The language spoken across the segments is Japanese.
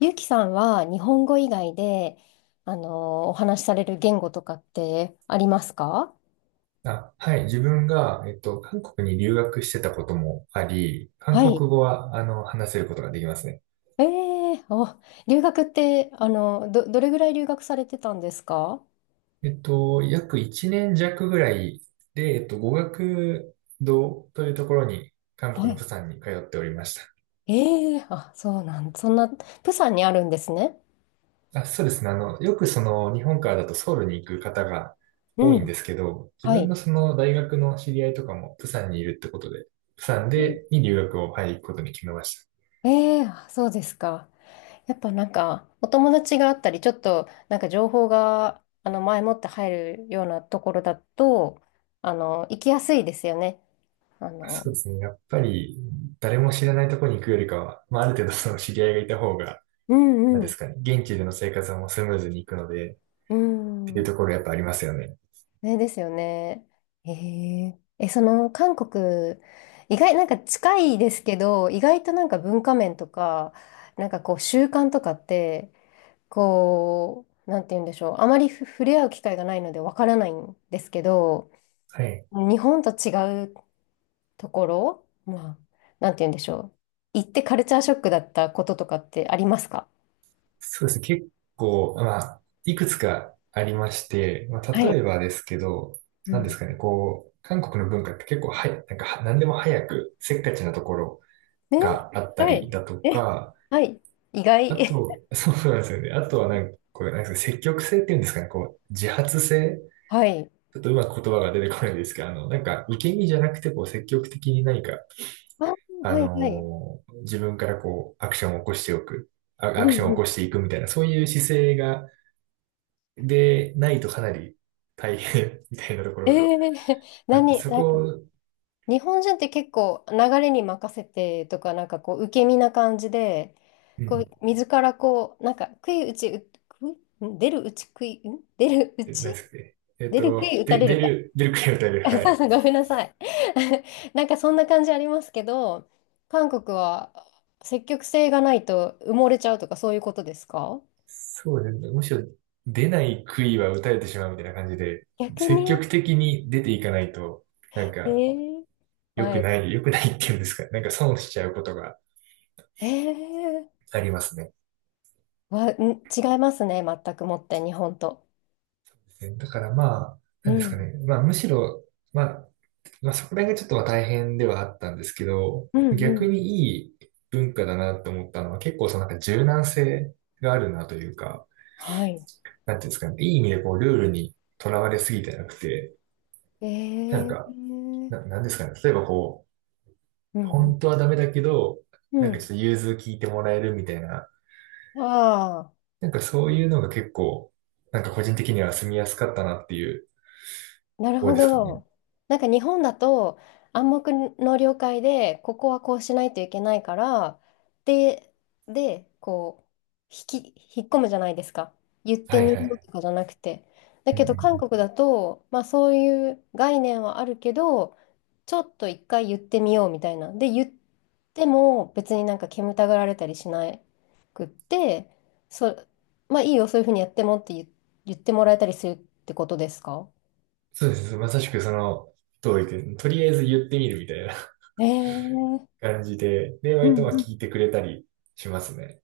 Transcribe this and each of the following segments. ゆうきさんは日本語以外で、お話しされる言語とかってありますか？あ、はい。自分が、韓国に留学してたこともあり、韓は国い。語は、話せることができますね。ええーお、留学って、どれぐらい留学されてたんですか？約1年弱ぐらいで、語学堂というところに、韓は国のい。釜山に通っておりました。ええーあ、そうなん、そんな、プサンにあるんですね。あ、そうですね。あの、よくその、日本からだとソウルに行く方が多ういんん。ですけど、自は分い。のその、大学の知り合いとかも釜山にいるってことで、釜山えで、に留学を、はい、行くことに決めました。えーあ、そうですか。やっぱなんか、お友達があったり、ちょっと、なんか情報が、前もって入るようなところだと、行きやすいですよね。あの、そうですね。やっぱり、誰も知らないところに行くよりかは、まあ、ある程度その知り合いがいた方が、うなんんうですん。かね、現地での生活はもうスムーズに行くので、っうていうん。ところやっぱありますよね。ねですよね。その韓国、意外、なんか近いですけど、意外となんか文化面とか、なんかこう習慣とかって、こう、なんて言うんでしょう。あまり触れ合う機会がないのでわからないんですけど、はい。日本と違うところ、まあ、なんて言うんでしょう。行ってカルチャーショックだったこととかってありますか？そうですね。結構、まあ、いくつかありまして、まあ、は例えい。ばですけど、うなんですん。かね、こう、韓国の文化って結構はや、なんかは、何でも早く、せっかちなところね、があったはりい。だとえ、か、はい。意あ外。と、そうなんですよね。あとはなんか、こう、なんですか、積極性っていうんですかね。こう、自発性はい。ちょっとうまく言葉が出てこないですけど、なんか、受け身じゃなくて、こう、積極的に何か、あ、はいはい。自分からこう、アクションを起こしておく、うアクショんンをう起ん。こしていくみたいな、そういう姿勢が、で、ないとかなり大変 みたいなとこえろがえ あって、そなんこか、を、日本人って結構流れに任せてとか、なんかこう、受け身な感じで、うこう、ん、自らこう、なんか、悔い打ち、う、くん出るうち食ん出るうえ何ちですかね。えっ出る悔と、い打たで、れ出るか。る、出る杭を打たれる、は そうい。そう、ごめんなさい。なんかそんな感じありますけど、韓国は積極性がないと埋もれちゃうとかそういうことですか？そうですね。むしろ、出ない杭は打たれてしまうみたいな感じで、逆積に、極的に出ていかないと、なんえか、え、はい。良くないっていうんですか。なんか損しちゃうことが、ええ、ありますね。わ、ん、違いますね。全くもって、日本と。だからまあ、うなんですかん。ね。まあむしろ、まあ、まあそこら辺がちょっとまあ大変ではあったんですけど、うんう逆ん。にいい文化だなと思ったのは結構そのなんか柔軟性があるなというか、はい。なんていうんですかね。いい意味でこうルールにとらわれすぎてなくて、えなんー、うか、んなんですかね、例えばこうう、ん。本当はダメだけど、うなんかちょっん。と融通聞いてもらえるみたいな、ああ。なんかそういうのが結構、なんか個人的には住みやすかったなっていうなとるこほろですかね。ど。なんか日本だと暗黙の了解でここはこうしないといけないから、で、でこう引っ込むじゃないですか。言ってはいみよはうい。とかじゃなくて。だうんけうど韓ん、国だと、まあ、そういう概念はあるけど、ちょっと一回言ってみようみたいな。で、言っても別になんか煙たがられたりしなくって、そ、まあいいよそういうふうにやってもって言ってもらえたりするってことですか？そうです。まさしくその通りで、とりあえず言ってみるみたいな え え、感じで、で、う割んとまあうん。聞いてくれたりしますね。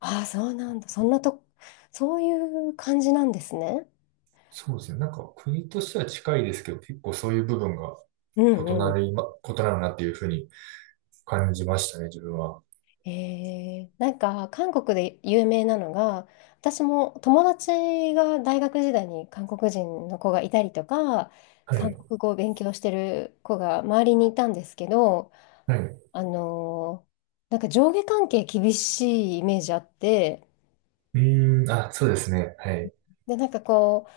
ああ、そうなんだ。そんなと、そういう感じなんですね。そうですね。なんか国としては近いですけど、結構そういう部分がうんう異なるなっていうふうに感じましたね、自分は。ん。えー、なんか、韓国で有名なのが、私も友達が大学時代に韓国人の子がいたりとか、は韓い。国語を勉強してる子が周りにいたんですけど、はい。うあのーなんか上下関係厳しいイメージあって、ーん、あ、そうですね。はい。で、なんかこう、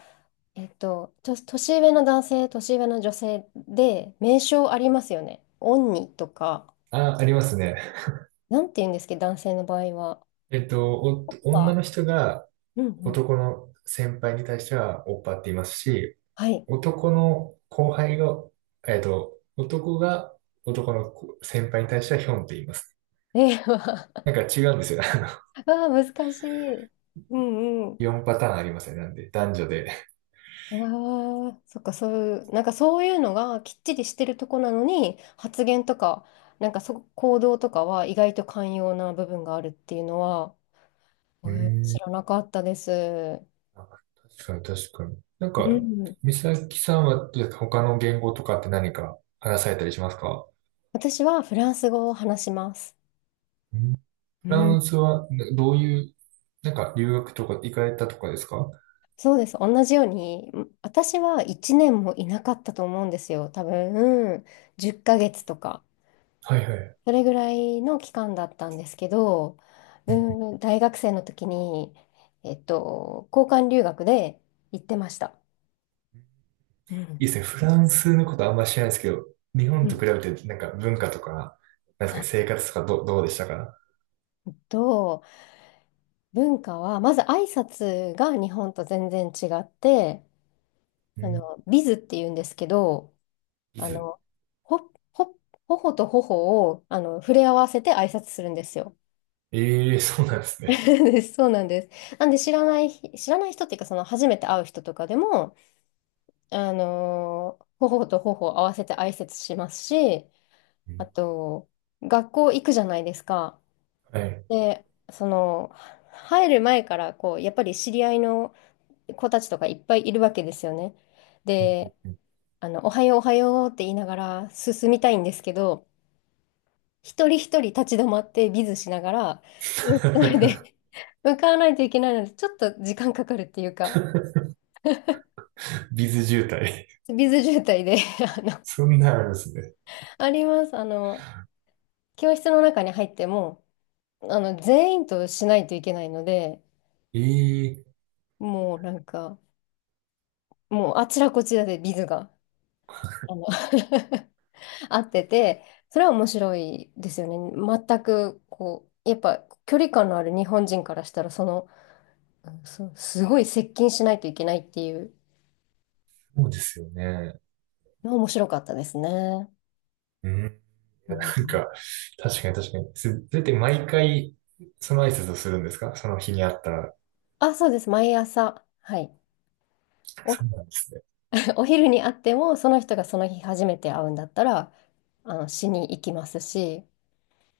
年上の男性、年上の女性で、名称ありますよね。オンニとか、あ、ありますね。なんて言うんですけど、男性の場合は。女あ、の人がうんうん。男の先輩に対してはオッパって言いますし、はい。男の後輩が、えっと、男が男の子先輩に対してはヒョンって言います。えー、わなんか違うんですよ。あの、あ、難しい。うんうん。4パターンありますね。なんで、男女で。わあ、そっか、そういう、なんかそういうのがきっちりしてるとこなのに、発言とか、なんかそ、行動とかは意外と寛容な部分があるっていうのは、えうー、ー知らん。なかったです。あ、確かに確かに。なんうか、ん。美咲さんは他の言語とかって何か話されたりしますか？私はフランス語を話します。うん、うフランん、スはな、どういう、なんか留学とか行かれたとかですか？はそうです。同じように、私は1年もいなかったと思うんですよ。多分、うん、10ヶ月とか、いはい、それぐらいの期間だったんですけど、うん、大学生の時に、えっと、交換留学で行ってました。ういいん。ですね。フランスのことあんま知らないですけど、日本うと比ん。べてなんか文化とか、なんですはかね、い。生活とかどうでしたか？えっと、文化は、まず挨拶が日本と全然違って、うん。ビズっていうんですけど、ビあズ。の、ほ、ほ、頬と頬を、触れ合わせて挨拶するんですよ。ええ、そうなんですね。そうです、そうなんです。なんで知らない人っていうか、その初めて会う人とかでも、頬と頬を合わせて挨拶しますし、うあん、と、学校行くじゃないですか。はい。で、その、入る前から、こう、やっぱり知り合いの子たちとかいっぱいいるわけですよね。うんうんで、うん。 おはようって言いながら進みたいんですけど、一人一人立ち止まってビズしながら、教室ま で 向かわないといけないので、ちょっと時間かかるっていうか。ビズ渋滞。ビズ渋滞で あの、そんなんあるんですね。あります。教室の中に入っても、全員としないといけないので、ええ、もうなんか、もうあちらこちらでビズが、あの 合ってて、それは面白いですよね。全く、こう、やっぱ距離感のある日本人からしたら、その、うん、そう、すごい接近しないといけないっていうそうですよね。のは面白かったですね。うん。うなんん、か、確かに確かに。それって毎回、その挨拶をするんですか、その日にあったら。あ、そうです。毎朝。はい。そうなんですね。お昼に会っても、その人がその日初めて会うんだったら、しに行きますし、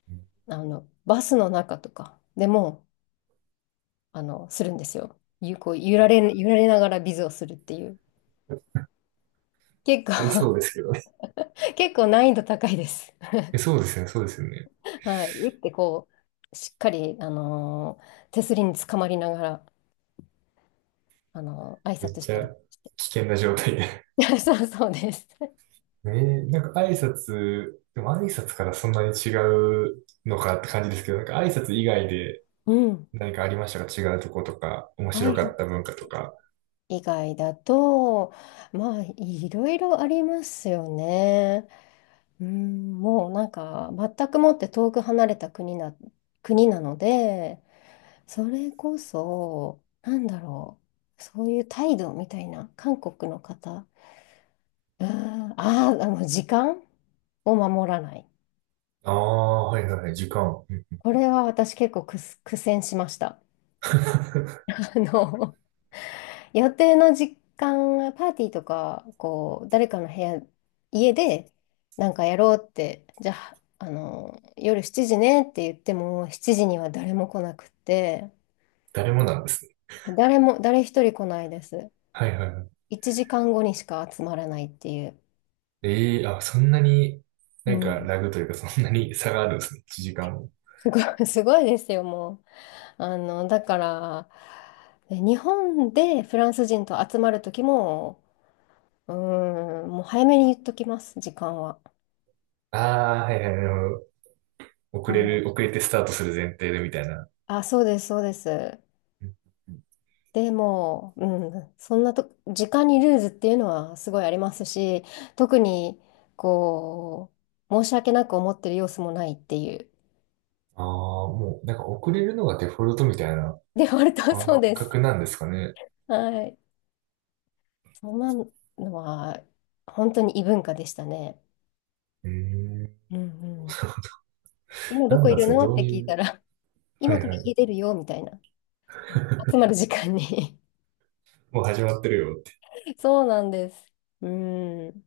うん、バスの中とかでも、するんですよ。ゆ、こう、揺られ、あ、揺られながらビズをするっていう。結ありそう構 ですけどね。結構難易度高いです。え、そうですよね、そうですよね。はい。打ってこう、しっかり、あのー手すりにつかまりながら、あのー挨めっ拶しちたゃり。危険な状態で。 そう、そうです。ええ、なんか挨拶、でも挨拶からそんなに違うのかって感じですけど、なんか挨拶以外で うん。何かありましたか、違うとことか、面挨白か拶った文化とか。以外だと、まあ、いろいろありますよね。うーん、もうなんか全くもって遠く離れた国なので、それこそ、なんだろう、そういう態度みたいな、韓国の方、うーん、あー、時間を守らない。ああ、はいはいはい、時間。うん。 これは私結構苦戦しました。あの、予定の時間はパーティーとか、こう、誰かの部屋、家で、なんかやろうって、じゃあ、あの、夜7時ねって言っても、7時には誰も来なくて、誰もなんですね。誰も、誰一人来ないです。はいはいはい。1時間後にしか集まらないっていう。ええ、あ、そんなに、うなんかん。ラグというかそんなに差があるんですね。1時間も。すごい、すごいですよ、もう。あの、だから、ね日本でフランス人と集まるときも、うーん、もう早めに言っときます、時間は。ああ、はいはい、なるほど。も遅う、れてスタートする前提でみたいな。あ、そうです、そうです。うんうん。でも、うん、そんなと、時間にルーズっていうのはすごいありますし、特に、こう、申し訳なく思ってる様子もないっていう、ああ、もうなんか遅れるのがデフォルトみたいなデフォルトはそ感うです。覚なんですかね。はい。そんなのは、本当に異文化でしたね。えー、うんうん。今どなこんいなんでるすか、のっどてうい聞いたう、ら、は今いからはい。家出るよ、みたいな。集まる時間に もう始まってるよって。そうなんです。うん。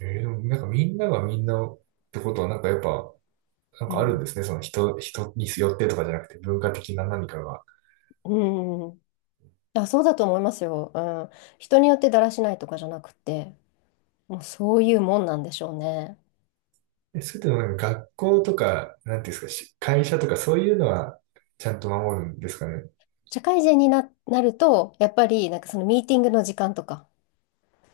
えー、でもなんかみんながみんなってことはなんかやっぱ、なんうかあるん。んですね。その人、人によってとかじゃなくて文化的な何かが。うん。あ、そうだと思いますよ。うん。人によってだらしないとかじゃなくて。もうそういうもんなんでしょうね。え、それともなんか学校とか、なんていうんですか、し会社とかそういうのはちゃんと守るんですかね。社会人になると、やっぱりなんかそのミーティングの時間とか、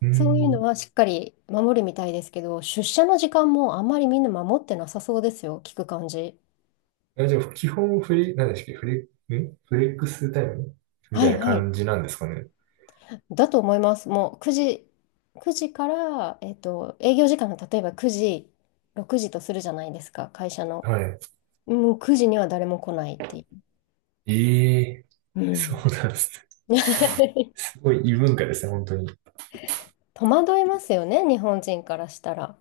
うーそういうのん。はしっかり守るみたいですけど、出社の時間もあんまりみんな守ってなさそうですよ、聞く感じ。あ、じゃあ基本フリ、何でしたっけフレ、んフレックスタイムみはたいいなはい。感じなんですかね。だと思います。もう9時、9時から、えっと、営業時間が例えば9時、6時とするじゃないですか、会社の。はい。もう9時には誰も来ないっていええ、う。うそん。うなんですね。すごい異文化ですね、本当に。戸惑いますよね、日本人からしたら。